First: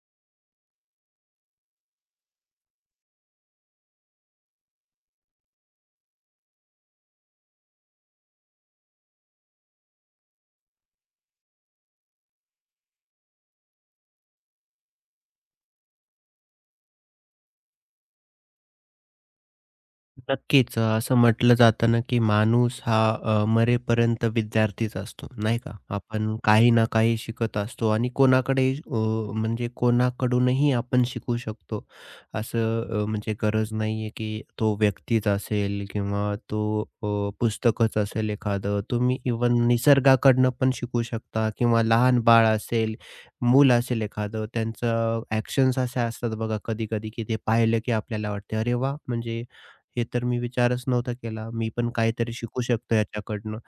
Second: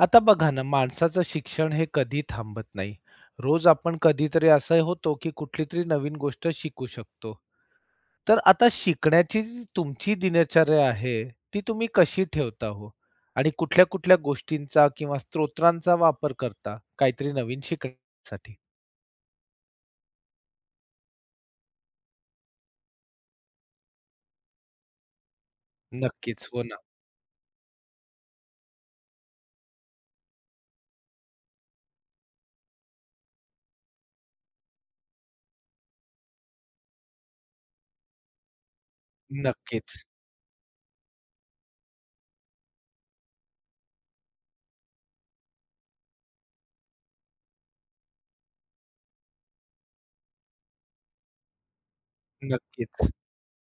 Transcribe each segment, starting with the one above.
आता बघा ना, माणसाचं शिक्षण हे कधी थांबत नाही. रोज आपण कधीतरी असं होतो, की कुठली तरी नवीन गोष्ट शिकू शकतो. तर आता शिकण्याची जी तुमची दिनचर्या आहे, ती तुम्ही कशी ठेवता हो? आणि कुठल्या-कुठल्या गोष्टींचा किंवा स्त्रोतांचा वापर करता काहीतरी नवीन शिकण्यासाठी? नक्कीच. असं म्हटलं जातं ना, की माणूस हा मरेपर्यंत विद्यार्थीच असतो, नाही का? आपण नक्कीच. हो काही ना. ना काही शिकत असतो आणि कोणाकडेही अ, म्हणजे कोणाकडूनही आपण शिकू शकतो. असं म्हणजे गरज नाहीये, की तो व्यक्तीच असेल किंवा तो पुस्तकच असेल एखादं. तुम्ही इव्हन नक्कीच. निसर्गाकडनं पण शिकू शकता किंवा लहान बाळ असेल, मूल असेल एखादं, त्यांचं ॲक्शन्स असे असतात बघा कधी-कधी, की ते पाहिलं की आपल्याला वाटते, "अरे वाह!" म्हणजे हे तर मी विचारच नव्हता केला. मी पण काहीतरी शिकू शकतो नक्कीच. याच्याकडनं.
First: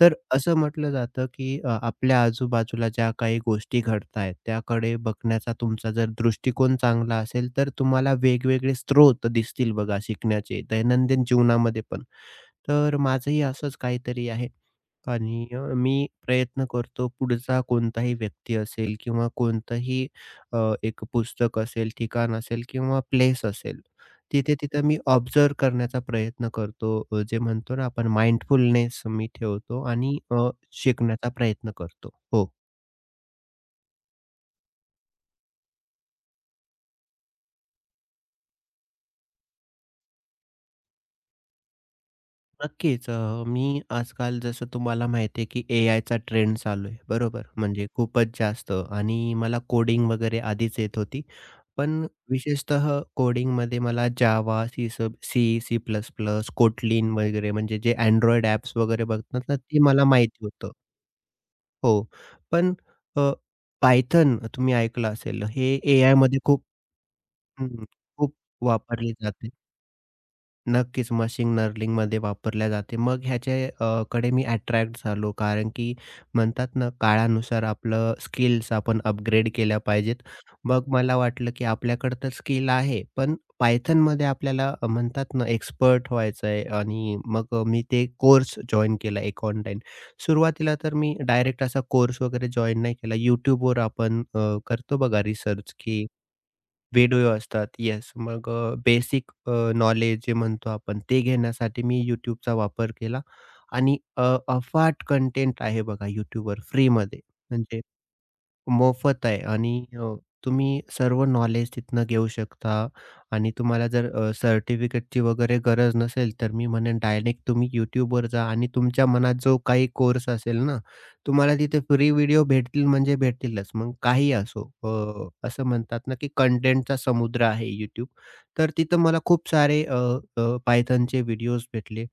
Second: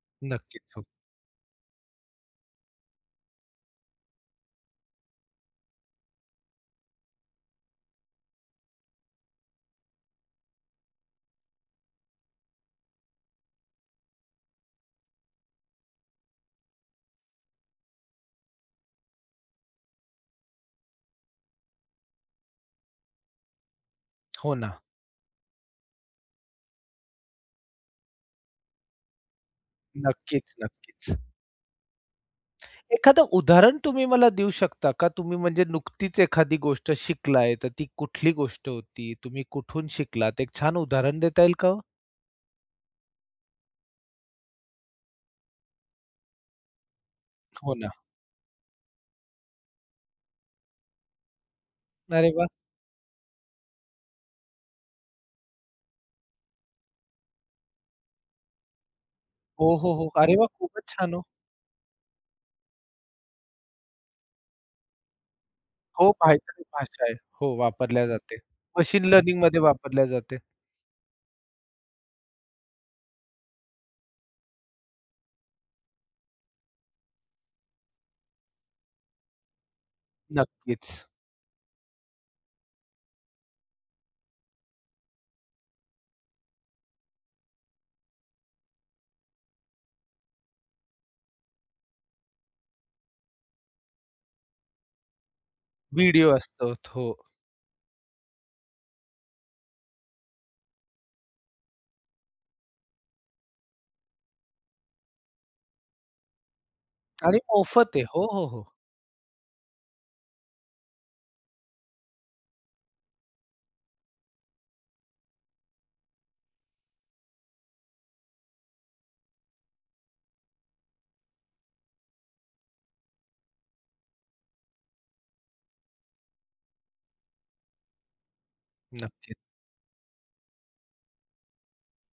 तर असं नक्कीच. हो. म्हटलं जातं, की आपल्या आजूबाजूला ज्या काही गोष्टी घडतायत, त्याकडे बघण्याचा तुमचा जर दृष्टिकोन चांगला असेल, तर तुम्हाला वेगवेगळे स्रोत दिसतील बघा शिकण्याचे दैनंदिन जीवनामध्ये पण. तर माझंही असंच काहीतरी आहे. आणि मी प्रयत्न करतो पुढचा कोणताही व्यक्ती असेल किंवा कोणतंही अ, एक पुस्तक असेल, ठिकाण असेल किंवा प्लेस असेल. हो ना. तिथे-तिथे मी ऑब्झर्व्ह करण्याचा प्रयत्न करतो. जे म्हणतो ना आपण माइंडफुलनेस मी ठेवतो आणि नक्कीच, नक्कीच. शिकण्याचा प्रयत्न करतो. हो. एखादं उदाहरण तुम्ही मला देऊ शकता का? तुम्ही म्हणजे नुकतीच एखादी गोष्ट शिकलाय, तर ती कुठली गोष्ट होती? तुम्ही कुठून शिकलात? एक छान उदाहरण देता येईल का हो? नक्कीच. मी आजकाल जसं तुम्हाला माहिती आहे, की एआयचा ट्रेंड चालू आहे, बरोबर? हो म्हणजे ना. खूपच जास्त आणि मला कोडिंग वगैरे आधीच येत होती. पण अरे वाह! विशेषतः कोडिंगमध्ये मला Java, C, C plus plus, Kotlin वगैरे म्हणजे जे Android ॲप्स वगैरे बघतात ना, हो, ते हो, मला हो. अरे माहिती वा, होतं. खूपच छान हो. हो. पण पायथन तुम्ही ऐकलं असेल, हे हो, एआयमध्ये काहीतरी खूप भाषा आहे. हो, हं, वापरल्या खूप जाते. मशीन वापरले जाते. लर्निंगमध्ये वापरल्या जाते. नक्कीच मशीन लर्निंगमध्ये वापरल्या जाते. मग ह्याचे अ, कडे मी अट्रॅक्ट झालो कारण की म्हणतात ना, काळानुसार आपलं स्किल्स आपण अपग्रेड केल्या पाहिजेत. नक्कीच. मग मला वाटलं की आपल्याकडे तर स्किल आहे, पण Pythonमध्ये आपल्याला म्हणतात ना, एक्सपर्ट व्हायचं आहे आणि मग मी ते कोर्स जॉइन केला एक ऑनलाईन. सुरुवातीला तर मी डायरेक्ट असा कोर्स वगैरे जॉइन नाही केला. YouTubeवर आपण करतो बघा रिसर्च की व्हिडिओ असतो. हो. व्हिडिओ असतात. येस. मग बेसिक नॉलेज जे म्हणतो आपण ते घेण्यासाठी मी YouTubeचा वापर केला आणि अफाट कंटेंट आहे बघा YouTubeवर फ्रीमध्ये. आणि म्हणजे मोफत आहे. हो, हो, हो. मोफत आहे आणि तुम्ही सर्व नॉलेज तिथनं घेऊ शकता आणि तुम्हाला जर सर्टिफिकेटची वगैरे गरज नसेल, तर मी म्हणेन डायरेक्ट तुम्ही YouTubeवर जा आणि तुमच्या मनात जो काही कोर्स असेल ना, तुम्हाला तिथे फ्री व्हिडिओ भेटतील म्हणजे भेटतीलच. मग काहीही असो. असं म्हणतात ना, की कंटेंटचा समुद्र आहे YouTube. तर तिथं मला नक्कीच. खूप सारे व्हिडिओज भेटले.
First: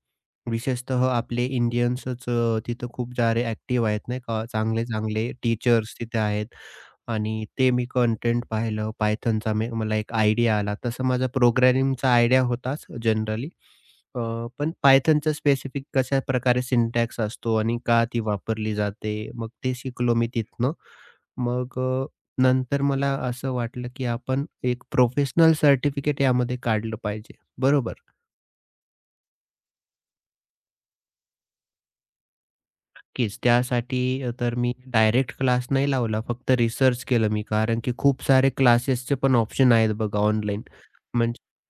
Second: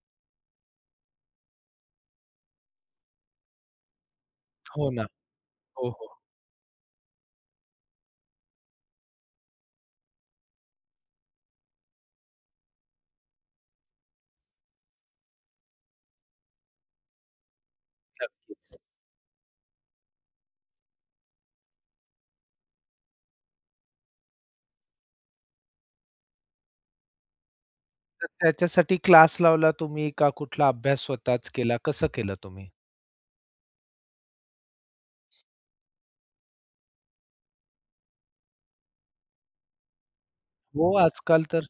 विशेषतः आपले इंडियन्सच तिथं खूप सारे ॲक्टिव्ह आहेत नाही का. हो ना. चांगले-चांगले हो, टीचर्स हो. तिथे आहेत. आणि ते मी कंटेंट पाहिलं Pythonचा मी मला एक आयडिया आला. तसं माझा प्रोग्रामिंगचा आयडिया होताच जनरली. पण Pythonचं स्पेसिफिक कशाप्रकारे सिंटॅक्स असतो आणि का ती वापरली जाते, मग ते शिकलो मी तिथनं. मग नंतर मला असं वाटलं, की आपण एक प्रोफेशनल सर्टिफिकेट यामध्ये काढलं पाहिजे. बरोबर. तर त्याच्यासाठी क्लास लावला तुम्ही का कुठला अभ्यास स्वतःच केला? कसं केलं तुम्ही? नक्कीच त्यासाठी तर मी डायरेक्ट क्लास नाही लावला. फक्त रिसर्च केलं मी कारण की खूप सारे क्लासेसचे पण ऑप्शन आहेत बघा ऑनलाईन. हो, आजकाल तर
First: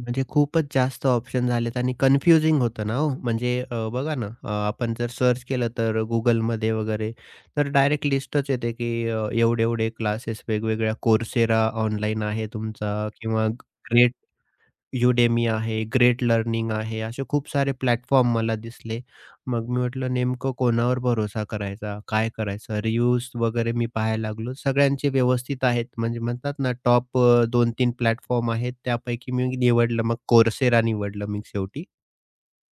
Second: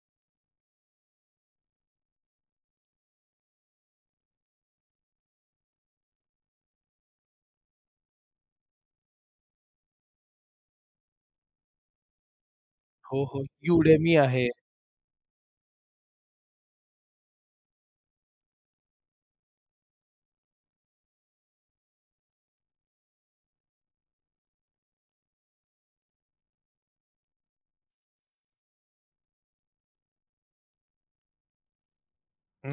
म्हणजे खूपच जास्त ऑप्शन झालेत आणि कन्फ्युजिंग होतं ना हो. म्हणजे बघा ना आपण जर सर्च केलं तर Googleमध्ये वगैरे तर डायरेक्ट लिस्टच येते की एवढे-एवढे क्लासेस वेगवेगळ्या Coursera ऑनलाईन आहे तुमचा हो, हो. किंवा ग्रेट Udemy आहे. Udemy आहे, ग्रेट लर्निंग आहे, असे खूप सारे प्लॅटफॉर्म मला दिसले. मग मी म्हटलं नेमकं कोणावर भरोसा करायचा? काय करायचं? रिव्ह्यूज वगैरे मी पाहायला लागलो. सगळ्यांचे व्यवस्थित आहेत. म्हणजे म्हणतात ना टॉप 2-3 प्लॅटफॉर्म आहेत. त्यापैकी मी निवडलं मग Coursera निवडलं मी शेवटी.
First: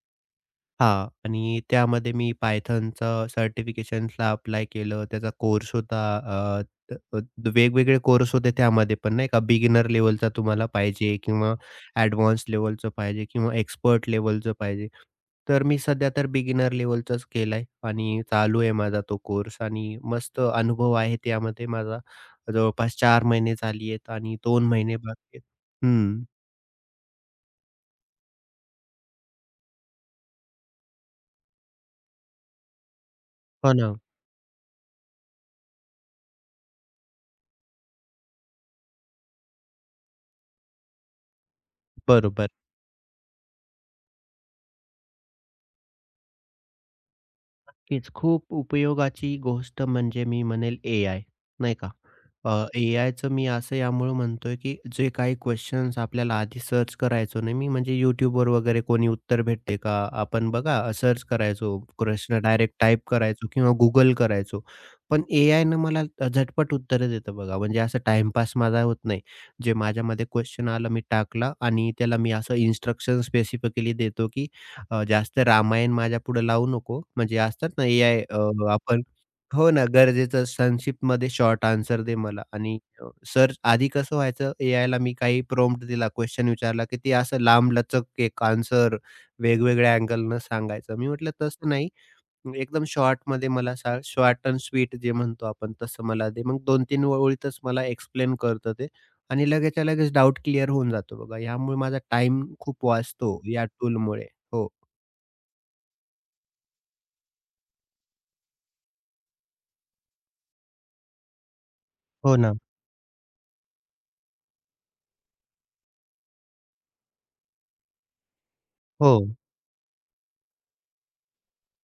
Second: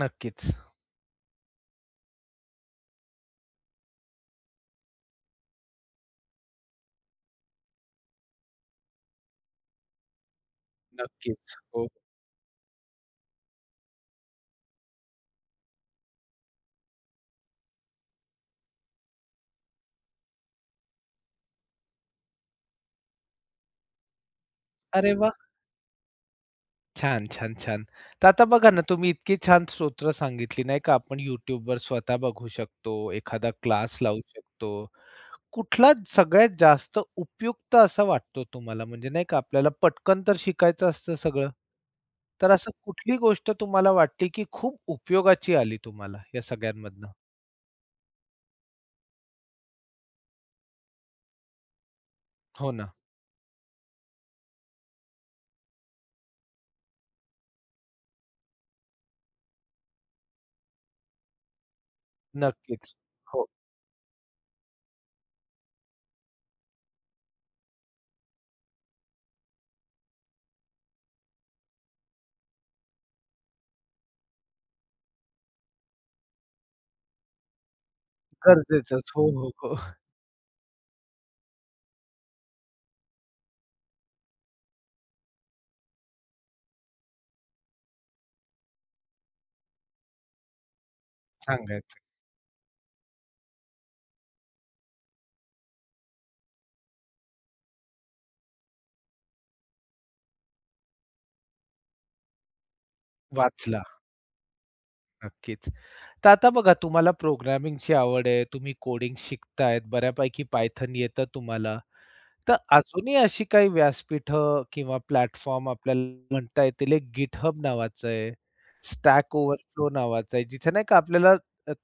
नक्कीच. हां. आणि त्यामध्ये मी पायथॉनचं सर्टिफिकेशन्सला अप्लाय केलं. त्याचा कोर्स होता अ, त अ, द- वेगवेगळे कोर्स होते त्यामध्ये पण नाही का, बिगिनर लेव्हलचा तुम्हाला पाहिजे किंवा नक्कीच. हो. ॲडव्हान्स लेव्हलचं पाहिजे किंवा एक्सपर्ट लेव्हलचं पाहिजे. तर मी सध्या तर बिगिनर लेव्हलचाच केलाय आणि चालू आहे माझा तो कोर्स आणि मस्त अनुभव आहे त्यामध्ये माझा. जवळपास 4 महिने झाली आहेत आणि 2 महिने अरे वाह! बाकी आहेत. हं. छान, छान, छान. तर आता बघा ना, तुम्ही इतकी छान स्तोत्र सांगितली नाही का, आपण YouTubeवर स्वतः बघू शकतो, एखादा हो ना. क्लास लावू शकतो. कुठला सगळ्यात जास्त उपयुक्त असा वाटतो तुम्हाला? म्हणजे नाही का, आपल्याला पटकन तर शिकायचं असतं सगळं. बरोबर. तर असं कुठली गोष्ट तुम्हाला वाटली, की खूप उपयोगाची आली तुम्हाला या सगळ्यांमधनं? नक्कीच. खूप उपयोगाची गोष्ट म्हणजे मी म्हणेल ए-आय, नाही का? हो ना. ए-आयचं मी असं यामुळं म्हणतोय, की जे काही क्वेशन्स आपल्याला आधी सर्च करायचो नाही मी म्हणजे YouTubeवर वगैरे कोणी उत्तर भेटते का? आपण बघा सर्च करायचो, प्रश्न डायरेक्ट नक्कीच. टाइप हो. करायचो किंवा Google करायचो. पण ए-आयनं मला झटपट उत्तरं देतं बघा. म्हणजे असं टाईमपास माझा होत नाही. जे माझ्यामध्ये क्वेशन आलं मी टाकला आणि त्याला मी असं इन्स्ट्रक्शन स्पेसिफिकली देतो, की जास्त रामायण माझ्या पुढे लावू नको. म्हणजे असतात ना एआय अ, आपण गरजेचंच. हो, हो, हो हो. ना, गरजेचं संक्षिप्तमध्ये शॉर्ट आन्सर दे मला आणि सर्च आधी कसं व्हायचं एआयला मी काही प्रॉम्प्ट दिला, क्वेशन विचारला, की ते असं लांबलचक एक आन्सर वेगवेगळ्या अँगलनं सांगायचं. मी म्हटलं तसं नाही. सांगायचं. एकदम शॉर्टमध्ये मला सांग, शॉर्ट अँड स्वीट जे म्हणतो आपण तसं मला दे. मग 2-3 ओळीतच मला एक्सप्लेन करतं ते आणि लगेचच्या लगेच डाऊट क्लिअर होऊन जातो बघा. यामुळे माझा टाईम खूप वाचतो या वाचला. टूलमुळे. हो. नक्कीच. तर आता बघा, तुम्हाला प्रोग्रामिंगची आवड आहे, तुम्ही कोडिंग शिकतायत, बऱ्यापैकी पायथन येतं तुम्हाला. हो तर ना. अजूनही अशी काही व्यासपीठं किंवा प्लॅटफॉर्म आपल्याला म्हणता येतील. एक GitHub नावाचं आहे, हो. Stack Overflow नावाचं आहे, जिथे नाही का आपल्याला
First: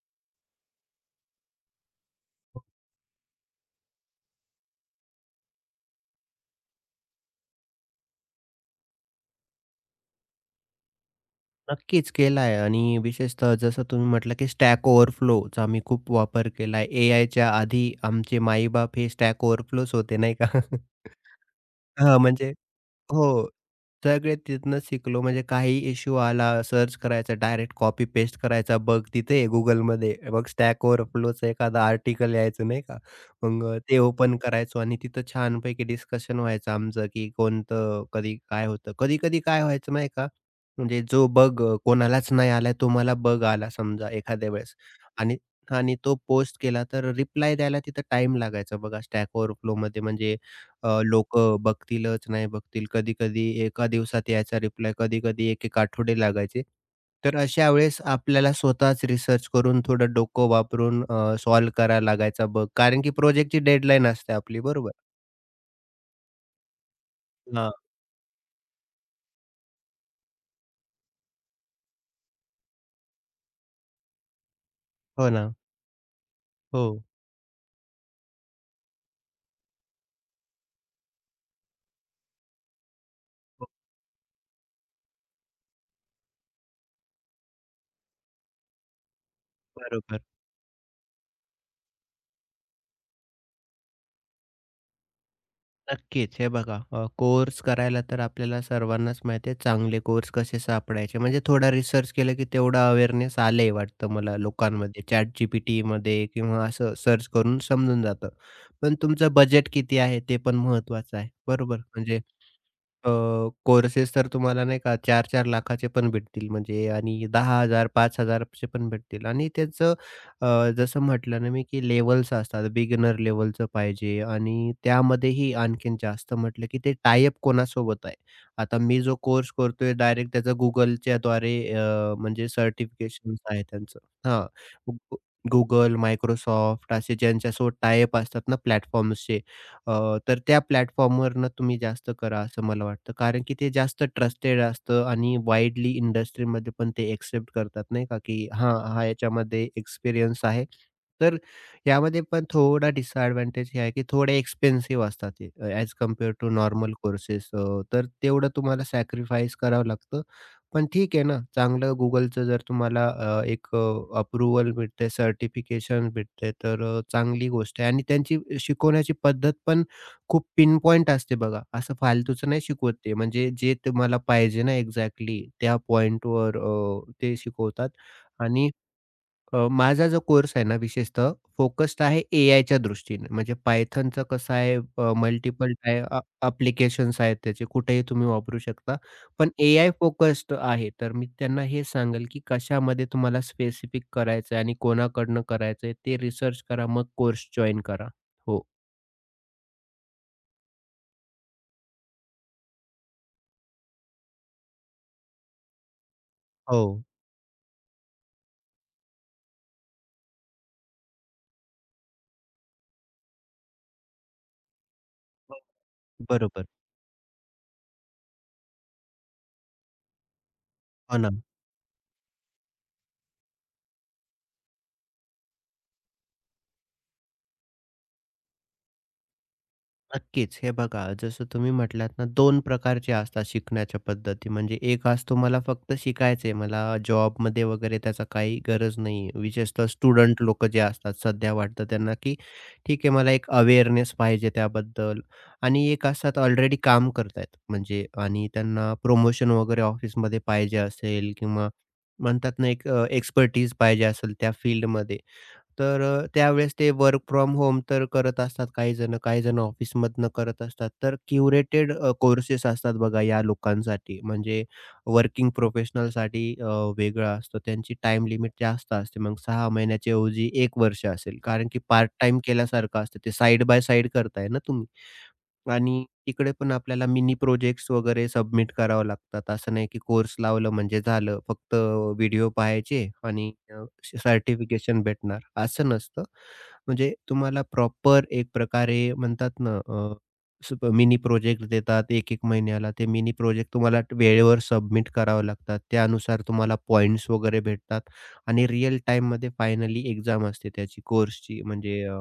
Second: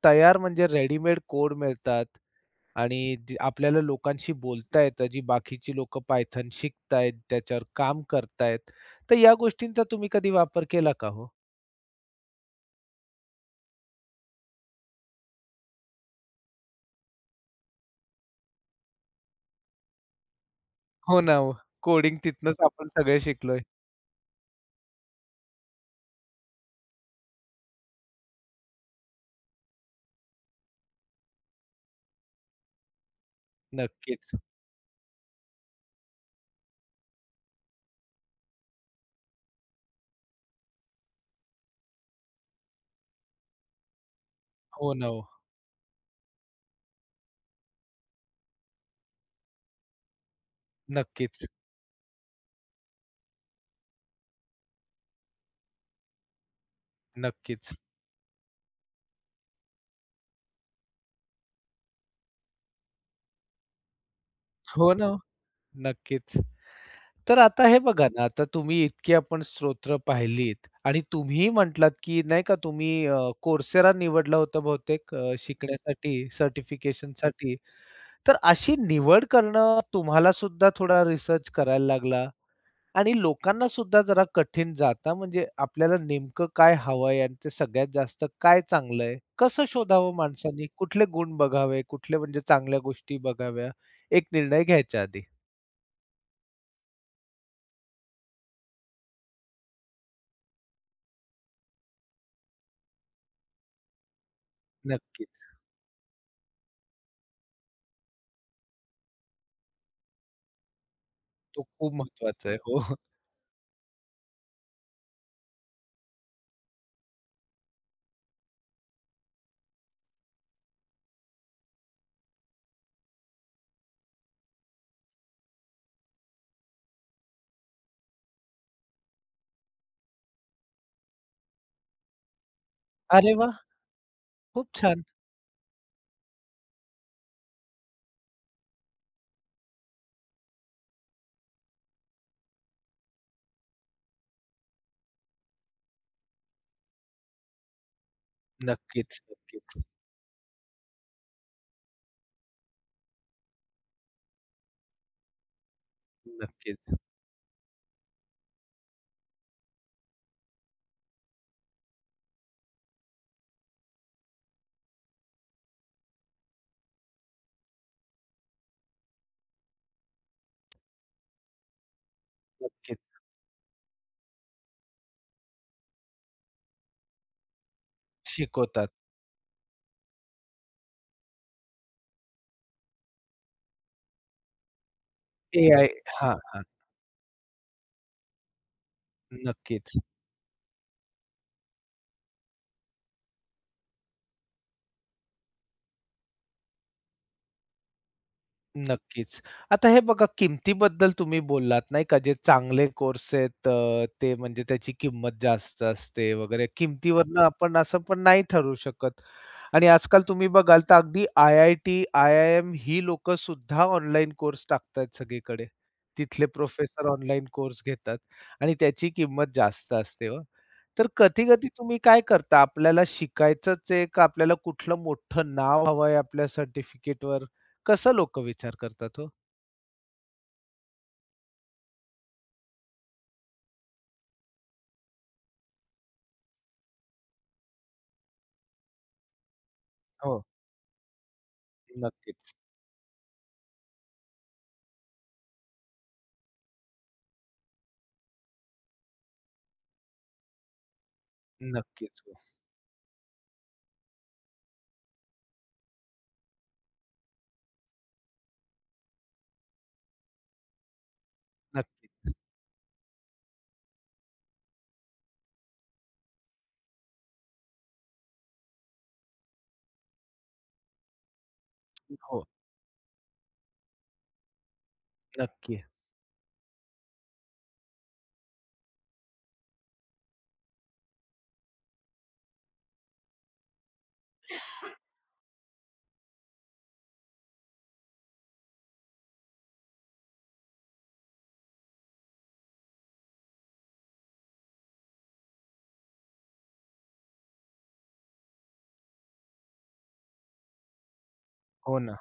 तयार म्हणजे रेडीमेड कोड मिळतात हो. आणि ज आपल्याला लोकांशी बोलता येतं, जी बाकीची लोकं पायथन शिकतायत, त्याच्यावर काम करतायत. तर या गोष्टींचा तुम्ही कधी वापर केला का हो? नक्कीच केला आहे आणि विशेषतः जसं तुम्ही म्हटलं, की Stack Overflowचा मी खूप वापर केला आहे. एआयच्या आधी आमचे आई-बाप हे Stack Overflowच होते, नाही का? हो ना, हो. कोडिंग हां, म्हणजे तिथनंच आपण सगळे हो. शिकलोय. सगळे तिथनंच शिकलो. म्हणजे काही इश्यू आला, सर्च करायचा, डायरेक्ट कॉपी पेस्ट करायचा. बघ तिथे Googleमध्ये, बघ Stack Overflowचं एखादं आर्टिकल यायचं नाही का? मग ते नक्कीच. ओपन करायचो आणि तिथं छानपैकी डिस्कशन व्हायचं आमचं, की कोणतं कधी काय होतं. कधी-कधी काय व्हायचं माहिती का? म्हणजे जो बग कोणालाच नाही आला, तो मला बग आला समजा एखाद्या वेळेस हो ना ओ. आणि आणि तो पोस्ट केला, तर रिप्लाय द्यायला तिथं टाईम लागायचा बघा Stack Overflowमध्ये. म्हणजे नक्कीच, लोकं बघतीलच, नाही बघतील. कधी-कधी एका दिवसात यायचा रिप्लाय, कधी-कधी 1-1 आठवडे लागायचे. तर अशा नक्कीच. वेळेस आपल्याला स्वतःच रिसर्च करून थोडं डोकं वापरून सॉल्व्ह करायला लागायचा बग. कारण की प्रोजेक्टची डेडलाईन असते आपली, बरोबर? हो ना ओ. नक्कीच. तर आता हां. हे बघा ना, आता तुम्ही इतकी आपण स्तोत्र पाहिलीत आणि तुम्ही म्हटलात, की नाही का तुम्ही Coursera निवडला होता बहुतेक हो ना. शिकण्यासाठी, हो. सर्टिफिकेशनसाठी. तर अशी निवड करणं तुम्हाला सुद्धा थोडा रिसर्च करायला लागला. आणि लोकांना हो, सुद्धा जरा कठीण जाता, म्हणजे आपल्याला नेमकं काय हवंय आणि ते सगळ्यात जास्त काय चांगलं आहे? कसं शोधावं बरोबर. माणसांनी? कुठले गुण बघावे? कुठले म्हणजे चांगल्या गोष्टी बघाव्या? एक निर्णय घ्यायच्या आधी. नक्कीच. हे बघा कोर्स करायला तर आपल्याला सर्वांनाच माहिती आहे चांगले कोर्स कसे सापडायचे. म्हणजे थोडा रिसर्च केलं की तेवढा अवेअरनेस आलंय वाटतं मला लोकांमध्ये. नक्कीच. ChatGPTमध्ये किंवा असं सर्च करून समजून जातं. पण तुमचं बजेट किती आहे ते पण महत्त्वाचं आहे. तो बरोबर. खूप म्हणजे महत्वाचा आहे. हो. अ, कोर्सेस तर तुम्हाला नाही का 4-4 लाखा चे पण भेटतील म्हणजे आणि 10,000, 5,000 चे पण भेटतील आणि त्याचं जसं म्हटलं ना मी, की लेव्हल्स असतात. बिगिनर लेव्हलचं पाहिजे आणि त्यामध्येही आणखीन जास्त म्हटलं, की ते टाय कोणासोबत आहे. आता मी जो कोर्स करतोय डायरेक्ट त्याचं Googleच्याद्वारे म्हणजे अरे सर्टिफिकेशन्स वाह! आहे त्यांचं. हां. खूप छान. Google, Microsoft असे ज्यांच्यासोबत टाय असतात ना प्लॅटफॉर्म्सचे अ, तर त्या प्लॅटफॉर्मवरनं तुम्ही जास्त करा असं मला वाटतं. कारण की ते जास्त ट्रस्टेड असतं आणि वाइडली इंडस्ट्रीमध्ये पण ते एक्सेप्ट करतात नाही का, की हां, हा नक्कीच, याच्यामध्ये नक्कीच, एक्सपिरियन्स आहे. तर यामध्ये पण थोडा डिसएडव्हांटेज हे आहे, की थोडे एक्सपेन्सिव्ह असतात ते ॲज कंपेअर टू नॉर्मल नक्कीच, कोर्सेस तर तेवढं तुम्हाला सॅक्रिफाईस करावं लागतं. पण ठीक आहे ना, चांगलं Googleचं जर तुम्हाला एक अप्रूव्हल भेटते, सर्टिफिकेशन भेटते, तर चांगली गोष्ट आहे आणि त्यांची शिकवण्याची पद्धत पण खूप पिनपॉइंट असते बघा. असं फालतूचं नाही शिकवत नक्कीच. ते. म्हणजे जे तुम्हाला पाहिजे ना एक्झॅक्टली त्या पॉइंटवर ते शिकवतात आणि शिकवतात. माझा जो कोर्स आहे ना, विशेषतः फोकस्ड आहे एआयच्या दृष्टीने. म्हणजे पायथनचं कसं आहे अ, मल्टिपल AI, टाय अ, हां, हां. ॲप्लिकेशन्स आहेत त्याचे, कुठेही तुम्ही वापरू शकता. पण एआय नक्कीच. फोकस्ड आहे. तर मी त्यांना हे सांगेल, की कशामध्ये तुम्हाला स्पेसिफिक करायचं आहे आणि कोणाकडनं करायचं आहे, ते रिसर्च करा, मग कोर्स जॉइन करा. हो. नक्कीच. आता हे बघा, किमतीबद्दल तुम्ही बोललात नाही का, जे चांगले कोर्स आहेत ते म्हणजे त्याची किंमत जास्त असते वगैरे. हो. किमतीवरनं आपण असं पण नाही ठरवू शकत आणि आजकाल तुम्ही बघाल तर अगदी IIT, IIM ही लोकं सुद्धा ऑनलाईन कोर्स टाकतायत सगळीकडे. तिथले बरोबर. प्रोफेसर ऑनलाईन कोर्स घेतात आणि त्याची किंमत जास्त असते हो. तर हो ना. कधी-कधी तुम्ही काय करता? आपल्याला शिकायचंच आहे का आपल्याला कुठलं मोठं नाव हवंय आपल्या सर्टिफिकेटवर? कसं लोक विचार करतात हो? नक्कीच. हे बघा, जसं तुम्ही म्हटलात ना, 2 प्रकारचे असतात शिकण्याच्या पद्धती. म्हणजे एक असतो मला फक्त शिकायचंय, मला जॉबमध्ये वगैरे त्याचा काही गरज नाही. विशेषतः हो. स्टुडंट लोक जे असतात, सध्या वाटतं त्यांना, की नक्कीच, ठीक आहे, मला एक अवेअरनेस पाहिजे त्याबद्दल. आणि एक असतात ऑलरेडी काम करतायत, म्हणजे आणि त्यांना प्रमोशन वगैरे ऑफिसमध्ये पाहिजे असेल किंवा नक्कीच. हो, म्हणतात ना, एक एक्सपर्टीज पाहिजे असेल त्या फील्डमध्ये. तर त्यावेळेस ते वर्क फ्रॉम होम तर करत असतात काही जण, काही जण ऑफिसमधनं करत असतात. तर क्युरेटेड नक्कीच. कोर्सेस असतात बघा या लोकांसाठी. म्हणजे वर्किंग प्रोफेशनलसाठी वेगळं असतं. त्यांची टाईम लिमिट जास्त असते. मग 6 महिन्याच्या ऐवजी 1 वर्ष असेल. कारण की पार्ट टाइम हो, केल्यासारखं असतं. ते साइड बाय साइड करताय ना तुम्ही. नक्की. आणि तिकडे पण आपल्याला मिनी प्रोजेक्ट्स वगैरे सबमिट करावे लागतात. असं नाही की कोर्स लावलं म्हणजे झालं. फक्त व्हिडिओ पाहायचे आणि सर्टिफिकेशन भेटणार असं नसतं. म्हणजे तुम्हाला प्रॉपर एक प्रकारे म्हणतात ना अ, सुप मिनी प्रोजेक्ट देतात एक-एक महिन्याला. ते मिनी प्रोजेक्ट तुम्हाला वेळेवर सबमिट करावे लागतात. त्यानुसार तुम्हाला पॉइंट्स वगैरे भेटतात आणि रिअल टाईममध्ये फायनली एक्झाम असते त्याची कोर्सची हो म्हणजे ना.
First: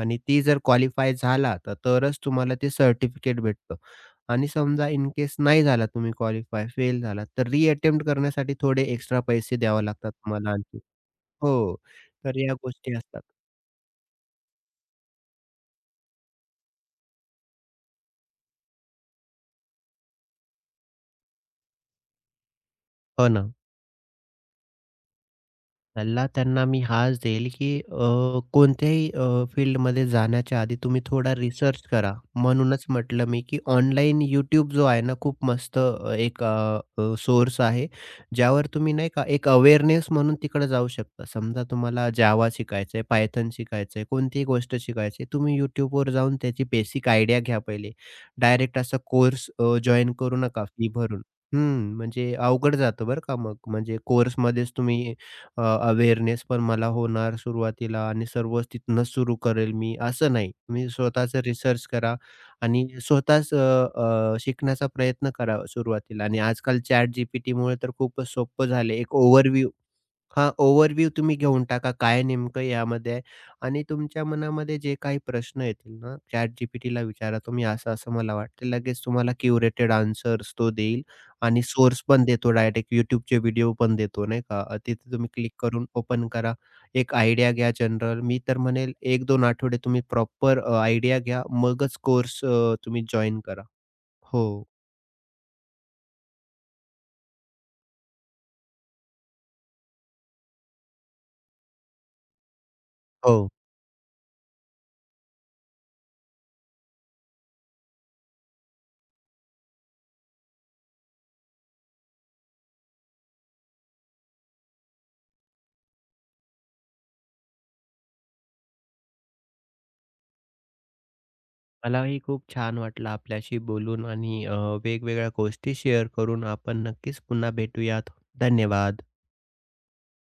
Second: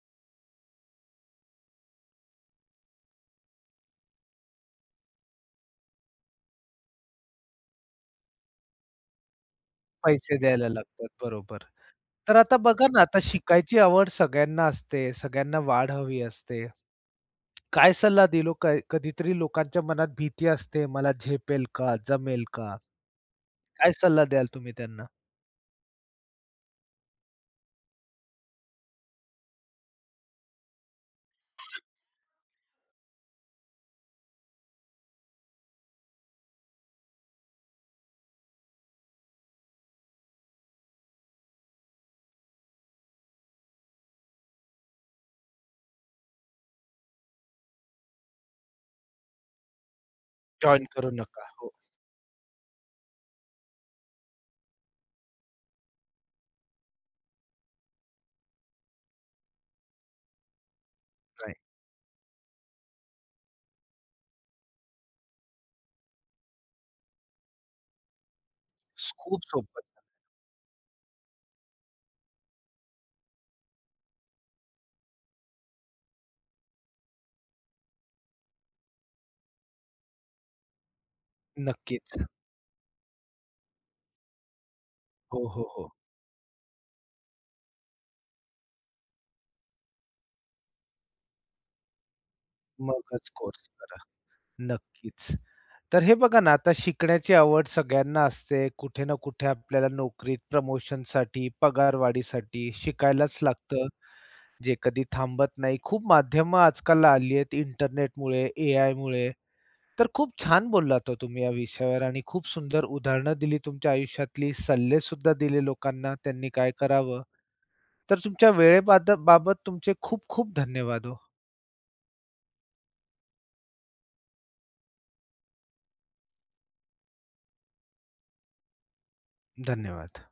आणि ती जर क्वालिफाय झाला तर तरच तुम्हाला ते सर्टिफिकेट भेटतं. आणि समजा इन केस नाही झाला तुम्ही क्वालिफाय, फेल झालात, तर रिअटेम्प्ट करण्यासाठी थोडे एक्स्ट्रा पैसे द्यावे लागतात पैसे तुम्हाला द्यायला आणखी. लागतात. बरोबर. हो, तर तर या आता बघा गोष्टी ना, आता असतात. शिकायची आवड सगळ्यांना असते, सगळ्यांना वाढ हवी असते. काय सल्ला दिलो काय, कधीतरी लोकांच्या मनात भीती असते, मला झेपेल का? जमेल का? हो ना. काय सल्ला द्याल तुम्ही त्यांना? सल्ला त्यांना मी हाच देईल, की कोणत्याही फील्डमध्ये जाण्याच्या आधी तुम्ही थोडा रिसर्च करा. म्हणूनच म्हटलं मी, की ऑनलाईन यूट्यूब जो आहे ना, खूप मस्त एक सोर्स आहे. ज्यावर तुम्ही नाही का एक अवेअरनेस म्हणून तिकडे जाऊ शकता. समजा तुम्हाला जावा शिकायचं आहे, पायथन शिकायचं आहे, कोणतीही गोष्ट शिकायची तुम्ही YouTubeवर जाऊन त्याची बेसिक आयडिया घ्या पहिले. डायरेक्ट असा कोर्स करू नका जॉइन फी करू भरून. नका. हो, हं, म्हणजे अवघड जातं बरं का मग. म्हणजे कोर्समध्येच तुम्ही अ, अवेअरनेस पण मला होणार सुरुवातीला आणि सर्वच तिथूनच सुरू करेल मी, असं नाही. तुम्ही स्वतःचं नाही. रिसर्च करा आणि स्वतःच अ, अ, शिकण्याचा प्रयत्न करा सुरुवातीला आणि आजकाल ChatGPTमुळे तर खूपच सोपं झालं आहे. एक खूप ओव्हरव्ह्यू सोपं. हां, ओव्हरव्ह्यू तुम्ही घेऊन टाका, काय नेमकं यामध्ये आहे आणि तुमच्या मनामध्ये जे काही प्रश्न येतील ना, ChatGPTला विचारा तुम्ही असं-असं मला वाटतं. लगेच तुम्हाला क्युरेटेड आन्सर्स तो देईल आणि सोर्स नक्कीच. पण देतो डायरेक्ट YouTubeचे व्हिडिओ पण देतो नाही का. तिथे तुम्ही हो, क्लिक हो, करून हो. ओपन करा. एक आयडिया घ्या जनरल. मी तर म्हणेल 1-2 आठवडे तुम्ही प्रॉपर आयडिया घ्या. मगच कोर्स तुम्ही मगच जॉइन करा. कोर्स करा. हो. नक्कीच. तर हे बघा ना, आता शिकण्याची आवड सगळ्यांना असते. कुठे ना कुठे आपल्याला नोकरीत प्रमोशनसाठी, पगारवाढीसाठी शिकायलाच हो. लागतं. जे कधी थांबत नाही. खूप माध्यमं आजकाल आली आहेत इंटरनेटमुळे, AIमुळे. तर खूप छान बोललात हो तुम्ही या विषयावर आणि खूप सुंदर उदाहरणं दिली तुमच्या आयुष्यातली. सल्लेसुद्धा दिले लोकांना, त्यांनी काय करावं. तर तुमच्या वेळेबाद बाबत तुमचे खूप खूप धन्यवाद हो. मलाही खूप छान वाटलं आपल्याशी बोलून आणि वेगवेगळ्या गोष्टी शेअर करून. आपण नक्कीच पुन्हा भेटूयात. धन्यवाद. धन्यवाद.